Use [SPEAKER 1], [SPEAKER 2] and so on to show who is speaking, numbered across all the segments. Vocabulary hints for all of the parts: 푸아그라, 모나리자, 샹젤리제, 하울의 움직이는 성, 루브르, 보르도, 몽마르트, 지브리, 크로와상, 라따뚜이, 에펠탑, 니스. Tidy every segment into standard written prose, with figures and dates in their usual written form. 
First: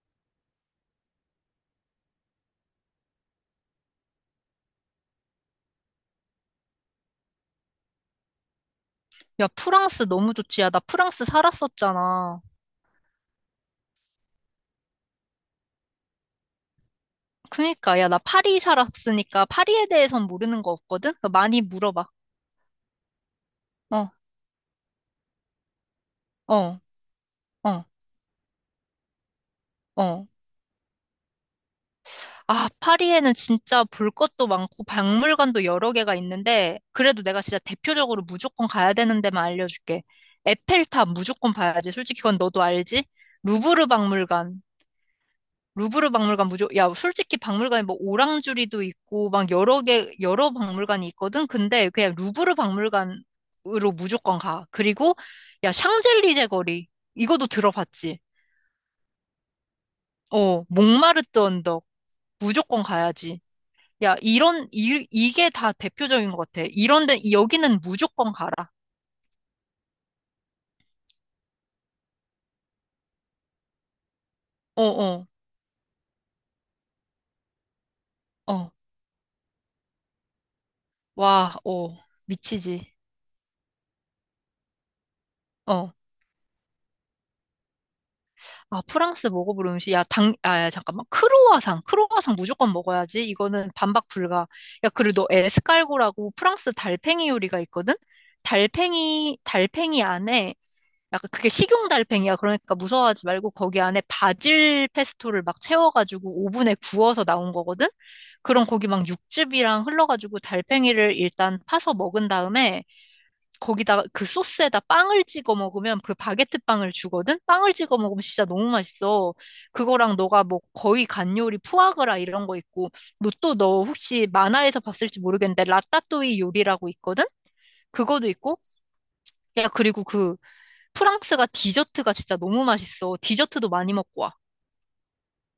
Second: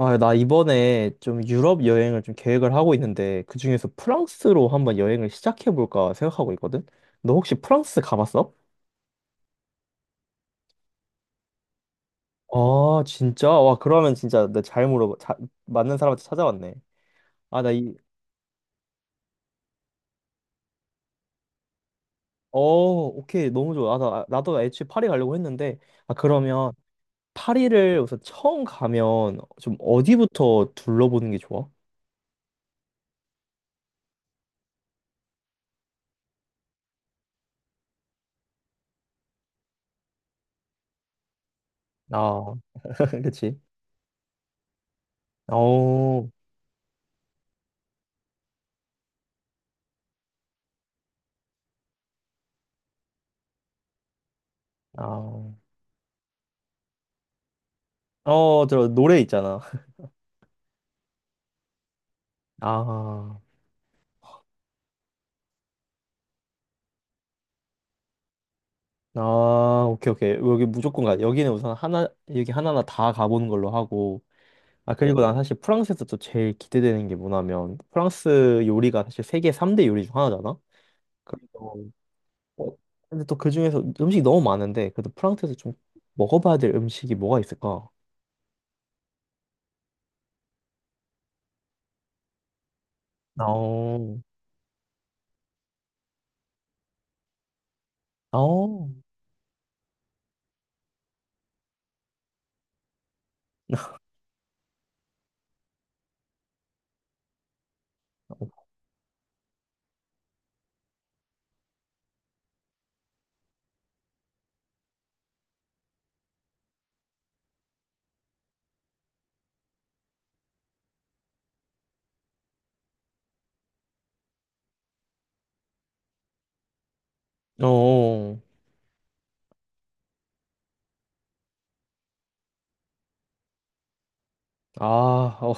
[SPEAKER 1] 아, 나 이번에 좀 유럽 여행을 좀 계획을 하고 있는데 그중에서 프랑스로 한번 여행을 시작해 볼까 생각하고 있거든. 너 혹시 프랑스 가봤어?
[SPEAKER 2] 야, 프랑스 너무 좋지. 야, 나 프랑스 살았었잖아.
[SPEAKER 1] 아, 진짜? 와, 그러면 진짜 나 잘 물어봐. 자, 맞는 사람한테 찾아왔네. 아, 나 이,
[SPEAKER 2] 그니까, 야, 나 파리 살았으니까 파리에 대해선 모르는 거 없거든? 그러니까 많이 물어봐.
[SPEAKER 1] 어, 오케이. 너무 좋아. 아, 나,
[SPEAKER 2] 어,
[SPEAKER 1] 아, 나도 애초에 파리 가려고 했는데, 아, 그러면
[SPEAKER 2] 어, 어,
[SPEAKER 1] 파리를 우선 처음 가면 좀
[SPEAKER 2] 어.
[SPEAKER 1] 어디부터 둘러보는 게 좋아?
[SPEAKER 2] 아, 파리에는 진짜 볼 것도 많고 박물관도 여러 개가 있는데, 그래도 내가 진짜 대표적으로 무조건 가야 되는 데만 알려줄게. 에펠탑 무조건 봐야지. 솔직히 그건
[SPEAKER 1] 아,
[SPEAKER 2] 너도 알지?
[SPEAKER 1] 그치.
[SPEAKER 2] 루브르 박물관, 루브르
[SPEAKER 1] 어,
[SPEAKER 2] 박물관 야, 솔직히 박물관에 뭐 오랑주리도 있고, 막 여러 개, 여러 박물관이 있거든? 근데 그냥 루브르 박물관으로 무조건 가. 그리고,
[SPEAKER 1] 아,
[SPEAKER 2] 야, 샹젤리제 거리. 이것도 들어봤지?
[SPEAKER 1] 어, 저 노래 있잖아.
[SPEAKER 2] 어, 몽마르트 언덕. 무조건 가야지.
[SPEAKER 1] 아.
[SPEAKER 2] 야, 이런, 이, 이게 다 대표적인 것 같아. 이런 데, 여기는 무조건 가라.
[SPEAKER 1] 아, 오케이, 오케이. 여기 무조건 가. 여기는 우선 하나, 여기 하나하나 다 가보는 걸로 하고.
[SPEAKER 2] 어,
[SPEAKER 1] 아, 그리고
[SPEAKER 2] 어,
[SPEAKER 1] 난 사실 프랑스에서 또 제일 기대되는 게 뭐냐면, 프랑스
[SPEAKER 2] 어.
[SPEAKER 1] 요리가 사실 세계 3대 요리 중 하나잖아?
[SPEAKER 2] 와,
[SPEAKER 1] 그래서,
[SPEAKER 2] 어.
[SPEAKER 1] 어,
[SPEAKER 2] 미치지.
[SPEAKER 1] 근데 또 그 중에서 음식이 너무 많은데, 그래도 프랑스에서 좀
[SPEAKER 2] 어.
[SPEAKER 1] 먹어봐야 될 음식이 뭐가 있을까?
[SPEAKER 2] 아, 프랑스 먹어볼 음식. 야, 야, 잠깐만. 크로와상. 크로와상 무조건 먹어야지. 이거는 반박
[SPEAKER 1] 어,
[SPEAKER 2] 불가. 야, 그리고 너 에스칼고라고 프랑스 달팽이 요리가 있거든?
[SPEAKER 1] 어,
[SPEAKER 2] 달팽이 안에, 약간 그게 식용 달팽이야. 그러니까 무서워하지 말고 거기 안에 바질 페스토를 막 채워가지고 오븐에 구워서 나온 거거든? 그럼 거기 막 육즙이랑 흘러가지고 달팽이를 일단 파서 먹은 다음에 거기다가 그 소스에다 빵을 찍어 먹으면 그 바게트 빵을 주거든? 빵을 찍어 먹으면 진짜 너무 맛있어. 그거랑 너가 뭐 거의 간 요리 푸아그라 이런 거 있고, 너 혹시 만화에서 봤을지 모르겠는데 라따뚜이 요리라고 있거든? 그거도
[SPEAKER 1] 어.
[SPEAKER 2] 있고, 야, 그리고 그 프랑스가 디저트가 진짜 너무 맛있어. 디저트도 많이 먹고 와.
[SPEAKER 1] 아, 어,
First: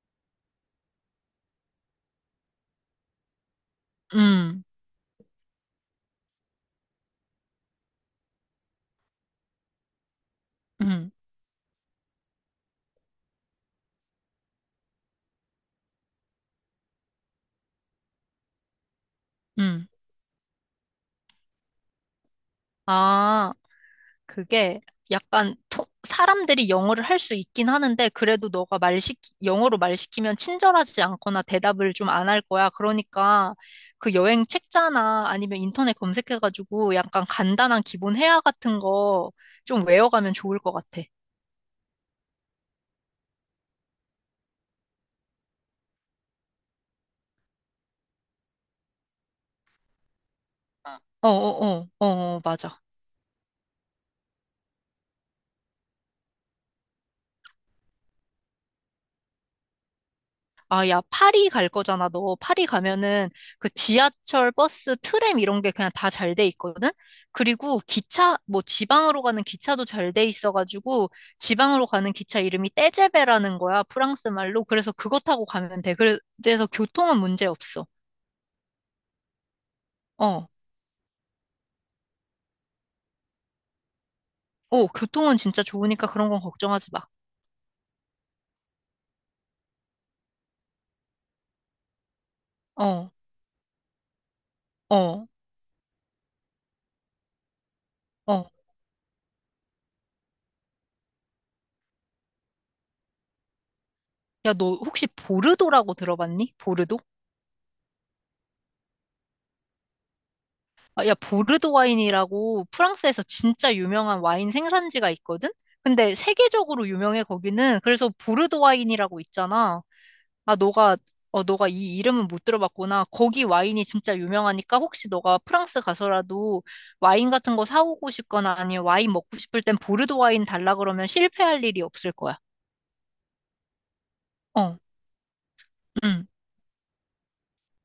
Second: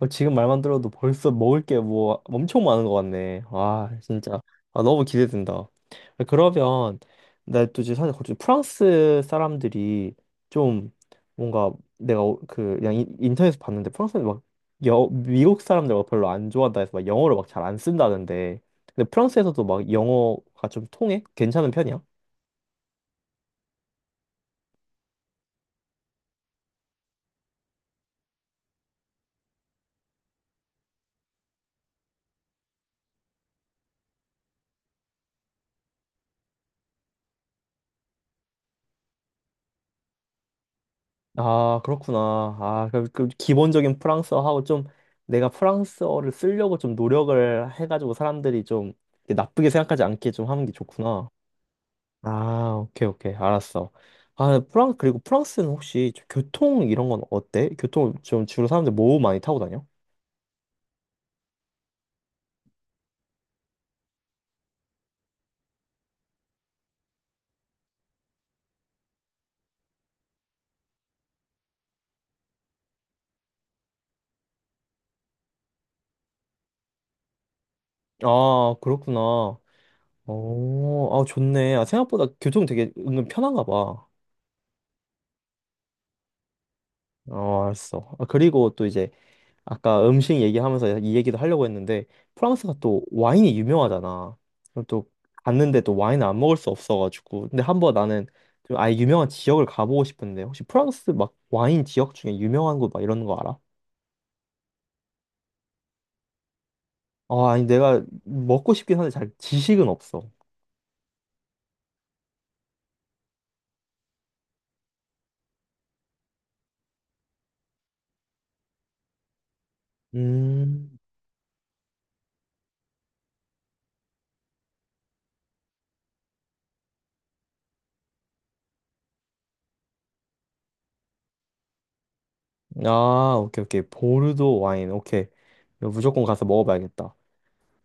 [SPEAKER 1] 어, 지금 말만 들어도 벌써 먹을 게 뭐 엄청 많은 것 같네. 와, 진짜.
[SPEAKER 2] 음,
[SPEAKER 1] 아, 너무 기대된다. 아, 그러면, 나 또 지금 사실 거기 프랑스 사람들이 좀
[SPEAKER 2] 음,
[SPEAKER 1] 뭔가 내가 그 그냥 인터넷에서 봤는데 프랑스는 막 여, 미국 사람들과 별로 안 좋아한다 해서 막 영어를 막 잘 안 쓴다는데. 근데 프랑스에서도
[SPEAKER 2] 음.
[SPEAKER 1] 막 영어가 좀 통해? 괜찮은 편이야?
[SPEAKER 2] 아. 그게 약간 사람들이 영어를 할 수 있긴 하는데 그래도 너가 영어로 말 시키면 친절하지 않거나 대답을 좀 안 할 거야. 그러니까 그 여행 책자나 아니면 인터넷 검색해가지고 약간 간단한 기본 회화 같은 거 좀 외워가면 좋을 것 같아.
[SPEAKER 1] 아, 그렇구나. 아, 그, 그 기본적인 프랑스어하고 좀 내가 프랑스어를 쓰려고 좀 노력을 해가지고 사람들이 좀 이렇게 나쁘게 생각하지 않게 좀 하는 게 좋구나.
[SPEAKER 2] 어어어 어, 어, 어, 어,
[SPEAKER 1] 아,
[SPEAKER 2] 맞아.
[SPEAKER 1] 오케이, 오케이. 알았어. 아, 프랑, 그리고 프랑스는 혹시 좀 교통 이런 건 어때? 교통 좀 주로 사람들 뭐 많이 타고 다녀?
[SPEAKER 2] 아, 야, 파리 갈 거잖아, 너. 파리 가면은 그 지하철, 버스, 트램 이런 게 그냥 다 잘 돼 있거든? 그리고 기차, 뭐 지방으로 가는 기차도 잘 돼 있어가지고 지방으로 가는 기차 이름이 떼제베라는 거야, 프랑스 말로. 그래서 그거 타고 가면 돼. 그래서 교통은 문제 없어.
[SPEAKER 1] 아, 그렇구나.
[SPEAKER 2] 어.
[SPEAKER 1] 오, 아, 좋네. 아, 생각보다 교통 되게 은근 편한가 봐.
[SPEAKER 2] 어, 교통은 진짜 좋으니까 그런 건 걱정하지 마.
[SPEAKER 1] 어, 알았어. 아, 그리고 또 이제 아까 음식 얘기하면서 이 얘기도 하려고 했는데 프랑스가 또
[SPEAKER 2] 어,
[SPEAKER 1] 와인이 유명하잖아. 그럼 또
[SPEAKER 2] 어,
[SPEAKER 1] 갔는데 또 와인을 안 먹을 수 없어가지고. 근데 한번 나는
[SPEAKER 2] 어.
[SPEAKER 1] 좀 아예 유명한 지역을 가보고 싶은데 혹시 프랑스 막 와인 지역 중에 유명한 곳 막 이런 거 알아?
[SPEAKER 2] 야, 너 혹시 보르도라고 들어봤니? 보르도?
[SPEAKER 1] 아, 아니 내가 먹고 싶긴 한데 잘 지식은 없어.
[SPEAKER 2] 아, 야, 보르도 와인이라고 프랑스에서 진짜 유명한 와인 생산지가 있거든? 근데 세계적으로 유명해, 거기는. 그래서 보르도 와인이라고 있잖아. 아,
[SPEAKER 1] 음.
[SPEAKER 2] 너가 이 이름은 못 들어봤구나. 거기 와인이 진짜 유명하니까 혹시 너가 프랑스 가서라도 와인 같은 거 사오고 싶거나 아니면 와인 먹고 싶을 땐 보르도 와인 달라 그러면 실패할 일이 없을 거야.
[SPEAKER 1] 아, 오케이 오케이. 보르도
[SPEAKER 2] 어,
[SPEAKER 1] 와인. 오케이. 이거 무조건
[SPEAKER 2] 응,
[SPEAKER 1] 가서 먹어봐야겠다.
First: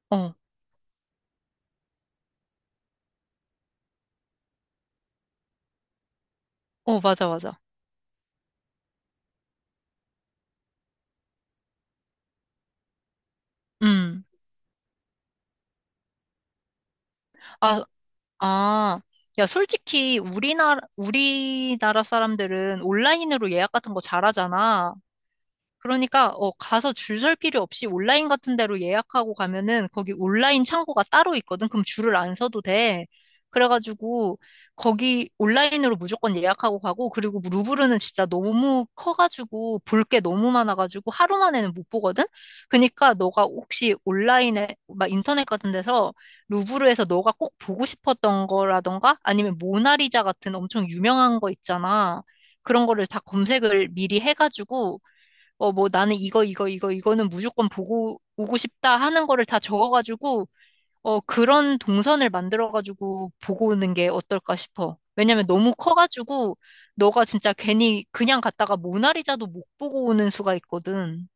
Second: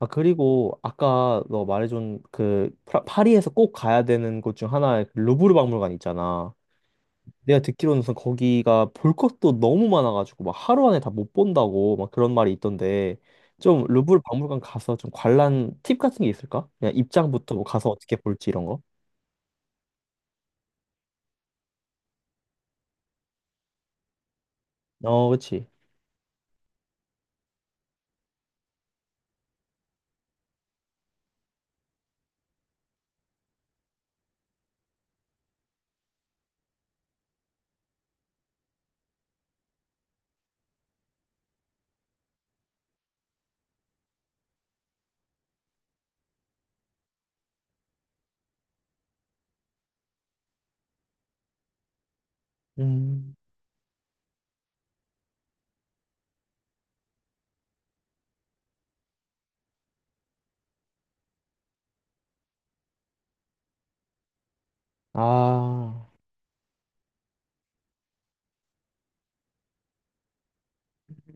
[SPEAKER 1] 아,
[SPEAKER 2] 어,
[SPEAKER 1] 그리고 아까 너 말해준 그 파리에서 꼭 가야 되는 곳 중 하나의 그 루브르 박물관 있잖아.
[SPEAKER 2] 어, 맞아, 맞아.
[SPEAKER 1] 내가 듣기로는 우선 거기가 볼 것도 너무 많아가지고 막 하루 안에 다 못 본다고 막 그런 말이 있던데 좀 루브르
[SPEAKER 2] 음.
[SPEAKER 1] 박물관 가서 좀 관람 팁 같은 게 있을까? 그냥 입장부터 뭐
[SPEAKER 2] 아,
[SPEAKER 1] 가서 어떻게 볼지 이런 거?
[SPEAKER 2] 아, 야, 솔직히 우리나라 사람들은 온라인으로 예약 같은 거 잘하잖아.
[SPEAKER 1] 어, 그치.
[SPEAKER 2] 그러니까 어, 가서 줄 설 필요 없이 온라인 같은 데로 예약하고 가면은 거기 온라인 창구가 따로 있거든. 그럼 줄을 안 서도 돼. 그래가지고 거기 온라인으로 무조건 예약하고 가고 그리고 루브르는 진짜 너무 커가지고 볼 게 너무 많아가지고 하루 만에는 못 보거든. 그러니까 너가 혹시 온라인에 막 인터넷 같은 데서 루브르에서 너가 꼭 보고 싶었던 거라던가 아니면 모나리자 같은 엄청 유명한 거 있잖아. 그런 거를 다
[SPEAKER 1] 음.
[SPEAKER 2] 검색을 미리 해가지고 어, 뭐 나는 이거, 이거, 이거, 이거는 무조건 보고 오고 싶다 하는 거를 다 적어가지고, 어, 그런 동선을 만들어가지고 보고 오는 게 어떨까 싶어. 왜냐면 너무
[SPEAKER 1] 아,
[SPEAKER 2] 커가지고, 너가 진짜 괜히 그냥 갔다가 모나리자도 못 보고 오는 수가 있거든.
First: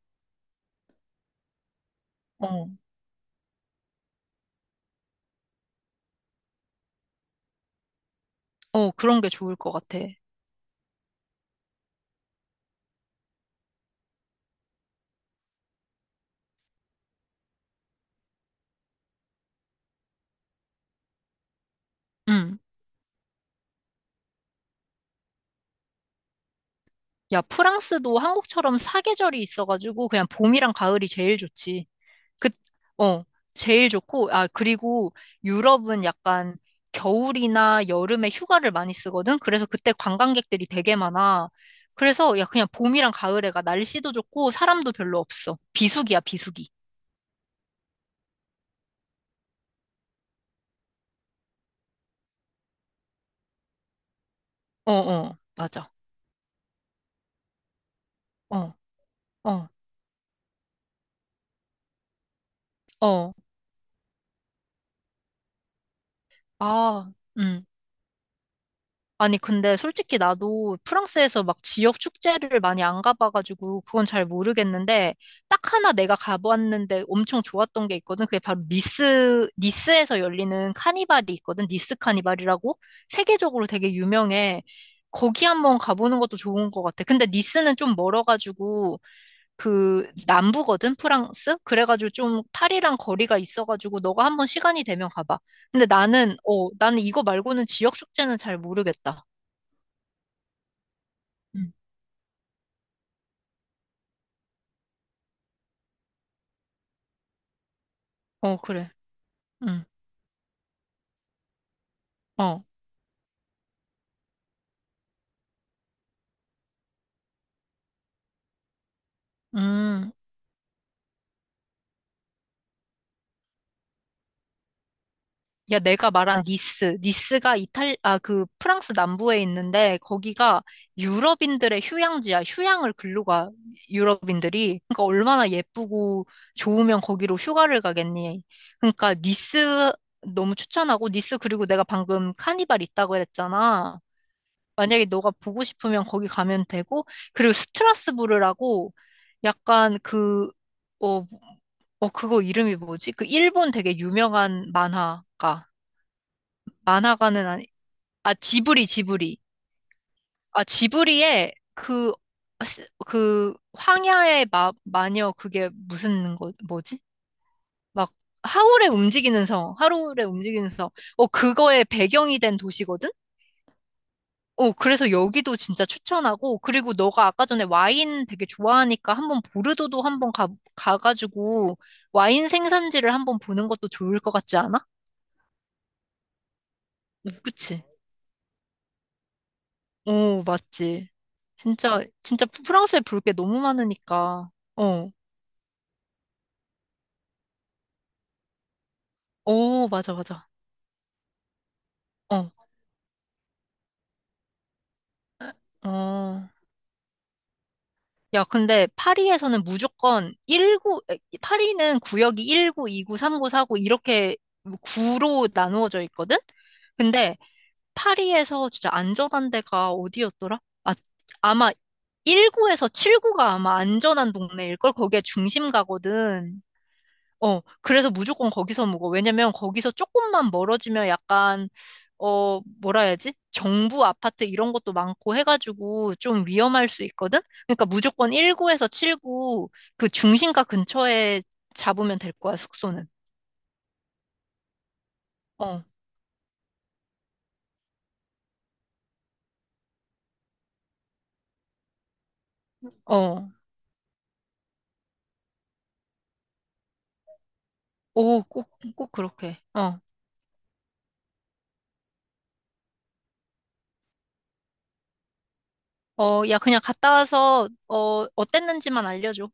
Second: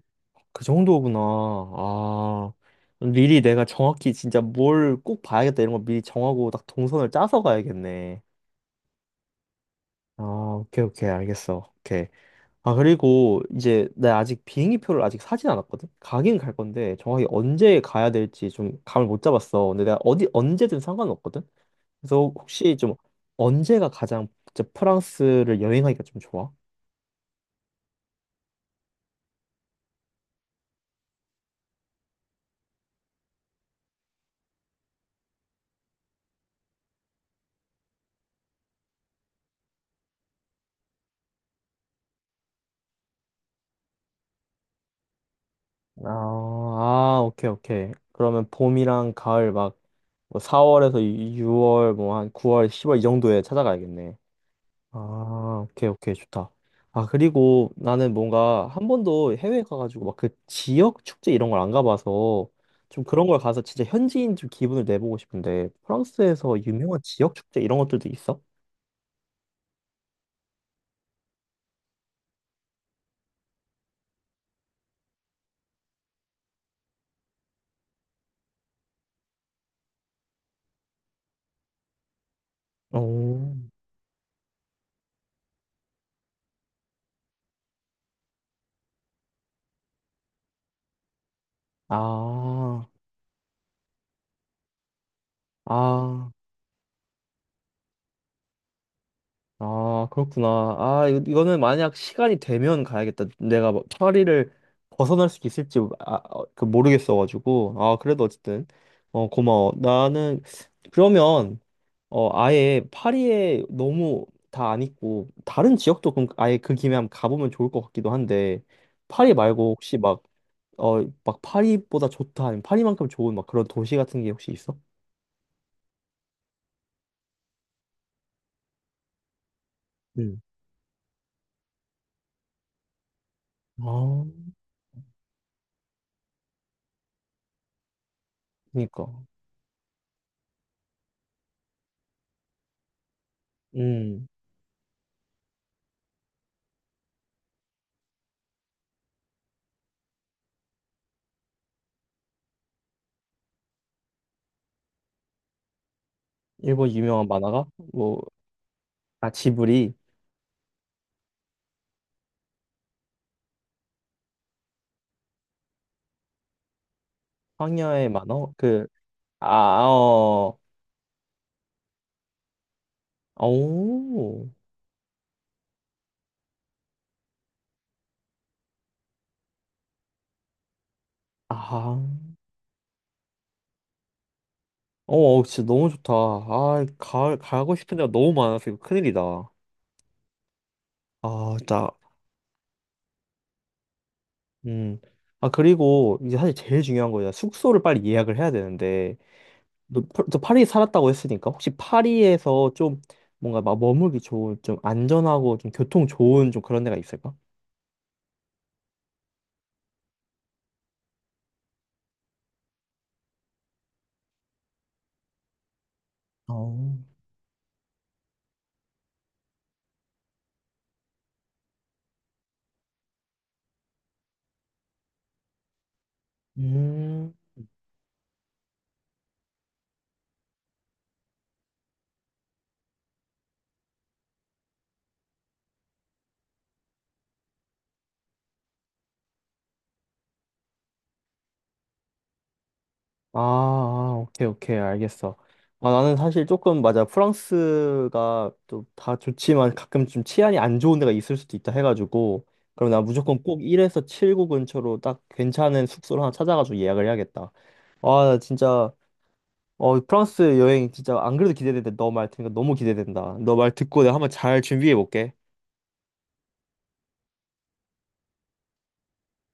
[SPEAKER 1] 그 정도구나. 아,
[SPEAKER 2] 어,
[SPEAKER 1] 미리 내가 정확히 진짜 뭘 꼭 봐야겠다 이런 거 미리 정하고 딱 동선을 짜서 가야겠네.
[SPEAKER 2] 어, 그런 게 좋을 것 같아.
[SPEAKER 1] 아, 오케이, 오케이, 알겠어. 오케이. 아, 그리고 이제 내가 아직 비행기 표를 아직 사진 않았거든? 가긴 갈 건데 정확히 언제 가야 될지 좀 감을 못 잡았어. 근데 내가 어디 언제든 상관없거든? 그래서
[SPEAKER 2] 음
[SPEAKER 1] 혹시 좀 언제가 가장 진짜 프랑스를 여행하기가 좀 좋아?
[SPEAKER 2] 야, 프랑스도 한국처럼 사계절이 있어가지고, 그냥 봄이랑 가을이 제일 좋지. 그, 어, 제일 좋고, 아, 그리고 유럽은 약간 겨울이나 여름에 휴가를 많이 쓰거든? 그래서 그때 관광객들이 되게 많아. 그래서 야, 그냥 봄이랑 가을에 가. 날씨도 좋고, 사람도 별로 없어.
[SPEAKER 1] 아,
[SPEAKER 2] 비수기야, 비수기.
[SPEAKER 1] 아, 오케이, 오케이. 그러면 봄이랑 가을 막뭐 4월에서 6월, 뭐 한 9월, 10월 이 정도에 찾아가야겠네.
[SPEAKER 2] 어, 어,
[SPEAKER 1] 아, 오케이,
[SPEAKER 2] 맞아.
[SPEAKER 1] 오케이, 좋다. 아, 그리고 나는 뭔가
[SPEAKER 2] 어,
[SPEAKER 1] 한 번도 해외
[SPEAKER 2] 어,
[SPEAKER 1] 가가지고 막 그 지역 축제 이런 걸 안 가봐서 좀 그런
[SPEAKER 2] 어.
[SPEAKER 1] 걸 가서 진짜 현지인 좀 기분을 내보고 싶은데 프랑스에서 유명한
[SPEAKER 2] 아,
[SPEAKER 1] 지역 축제
[SPEAKER 2] 음.
[SPEAKER 1] 이런 것들도 있어?
[SPEAKER 2] 아니, 근데 솔직히 나도 프랑스에서 막 지역 축제를 많이 안 가봐가지고 그건 잘 모르겠는데 딱 하나 내가 가봤는데 엄청 좋았던 게 있거든. 그게 바로 니스에서 열리는 카니발이 있거든. 니스 카니발이라고
[SPEAKER 1] 오.
[SPEAKER 2] 세계적으로 되게 유명해. 거기 한번 가보는 것도 좋은 것 같아. 근데 니스는 좀 멀어가지고 그 남부거든, 프랑스? 그래가지고 좀
[SPEAKER 1] 아,
[SPEAKER 2] 파리랑 거리가 있어가지고 너가 한번 시간이 되면 가봐. 근데
[SPEAKER 1] 아,
[SPEAKER 2] 나는 이거 말고는 지역 축제는 잘 모르겠다.
[SPEAKER 1] 아, 그렇구나. 아, 이거는
[SPEAKER 2] 음.
[SPEAKER 1] 만약 시간이 되면 가야겠다. 내가 뭐 파리를 벗어날 수 있을지 아, 어, 그 모르겠어가지고. 아, 그래도
[SPEAKER 2] 어,
[SPEAKER 1] 어쨌든.
[SPEAKER 2] 그래.
[SPEAKER 1] 어, 고마워.
[SPEAKER 2] 응.
[SPEAKER 1] 나는 그러면 어,
[SPEAKER 2] 어.
[SPEAKER 1] 아예 파리에 너무 다 안 있고 다른 지역도 그럼 아예 그 김에 한번 가보면 좋을 것 같기도 한데 파리 말고 혹시
[SPEAKER 2] 음.
[SPEAKER 1] 막 어, 막 파리보다 좋다 아니면 파리만큼 좋은 막 그런 도시 같은 게 혹시 있어?
[SPEAKER 2] 야, 내가 말한 니스. 니스가 아, 그 프랑스 남부에 있는데
[SPEAKER 1] 음.
[SPEAKER 2] 거기가 유럽인들의 휴양지야. 휴양을 글로 가.
[SPEAKER 1] 아,
[SPEAKER 2] 유럽인들이. 그러니까 얼마나 예쁘고 좋으면 거기로 휴가를 가겠니.
[SPEAKER 1] 그니까.
[SPEAKER 2] 그러니까 니스 너무 추천하고 니스 그리고 내가 방금 카니발 있다고 그랬잖아.
[SPEAKER 1] 음,
[SPEAKER 2] 만약에 너가 보고 싶으면 거기 가면 되고, 그리고 스트라스부르라고 약간 그, 어, 어, 그거 이름이 뭐지? 그 일본 되게 유명한 만화가.
[SPEAKER 1] 일본 유명한
[SPEAKER 2] 만화가는
[SPEAKER 1] 만화가?
[SPEAKER 2] 아니,
[SPEAKER 1] 뭐,
[SPEAKER 2] 아, 지브리,
[SPEAKER 1] 아,
[SPEAKER 2] 지브리.
[SPEAKER 1] 지브리,
[SPEAKER 2] 아, 지브리의 그, 황야의 마녀, 그게 무슨 거, 뭐지?
[SPEAKER 1] 황여의
[SPEAKER 2] 막,
[SPEAKER 1] 만화? 그,
[SPEAKER 2] 하울의 움직이는
[SPEAKER 1] 아,
[SPEAKER 2] 성, 하울의
[SPEAKER 1] 어,
[SPEAKER 2] 움직이는 성. 어, 그거의 배경이 된 도시거든?
[SPEAKER 1] 오,
[SPEAKER 2] 어, 그래서 여기도 진짜 추천하고, 그리고 너가 아까 전에 와인 되게 좋아하니까 한 번 보르도도 한 번 가가지고
[SPEAKER 1] 아,
[SPEAKER 2] 와인 생산지를 한번 보는 것도 좋을 것 같지 않아?
[SPEAKER 1] 어, 진짜 너무 좋다. 아,
[SPEAKER 2] 오,
[SPEAKER 1] 가, 가고
[SPEAKER 2] 그치?
[SPEAKER 1] 싶은 데가 너무 많아서 이거 큰일이다.
[SPEAKER 2] 오, 맞지.
[SPEAKER 1] 아, 진짜
[SPEAKER 2] 진짜, 진짜 프랑스에 볼 게 너무 많으니까.
[SPEAKER 1] 음.
[SPEAKER 2] 어,
[SPEAKER 1] 아, 그리고 이제 사실 제일 중요한 거예요. 숙소를 빨리 예약을 해야 되는데,
[SPEAKER 2] 오,
[SPEAKER 1] 너,
[SPEAKER 2] 맞아,
[SPEAKER 1] 너
[SPEAKER 2] 맞아.
[SPEAKER 1] 파리 살았다고 했으니까, 혹시
[SPEAKER 2] 어,
[SPEAKER 1] 파리에서 좀 뭔가 막 머물기 좋은, 좀 안전하고 좀 교통
[SPEAKER 2] 어.
[SPEAKER 1] 좋은 좀 그런 데가 있을까?
[SPEAKER 2] 야, 근데 파리에서는 무조건 1구 에, 파리는 구역이 19, 29, 39, 4구 이렇게 구로 나누어져 있거든?
[SPEAKER 1] 어,
[SPEAKER 2] 근데 파리에서 진짜 안전한 데가 어디였더라? 아, 아마 1구에서 7구가 아마 안전한 동네일걸? 거기에 중심 가거든.
[SPEAKER 1] 음.
[SPEAKER 2] 어, 그래서 무조건 거기서 묵어. 왜냐면 거기서 조금만 멀어지면 약간, 어, 뭐라 해야지? 정부 아파트 이런 것도 많고 해가지고 좀 위험할 수 있거든? 그러니까 무조건 1구에서 7구 그 중심가 근처에 잡으면 될 거야, 숙소는.
[SPEAKER 1] 아, 아, 오케이, 오케이, 알겠어.
[SPEAKER 2] 어,
[SPEAKER 1] 아, 나는 사실 조금, 맞아, 프랑스가 또 다 좋지만 가끔 좀 치안이 안 좋은 데가 있을 수도 있다 해가지고, 그럼 나 무조건
[SPEAKER 2] 어.
[SPEAKER 1] 꼭 1에서 7구 근처로 딱 괜찮은 숙소를 하나 찾아가지고 예약을 해야겠다. 아, 나
[SPEAKER 2] 오, 꼭,
[SPEAKER 1] 진짜
[SPEAKER 2] 꼭 그렇게. 어.
[SPEAKER 1] 어, 프랑스 여행 진짜 안 그래도 기대되는데 너 말 듣니까 너무 기대된다. 너 말 듣고 내가 한번 잘 준비해 볼게.
[SPEAKER 2] 어, 야, 그냥 갔다 와서, 어, 어땠는지만 알려줘.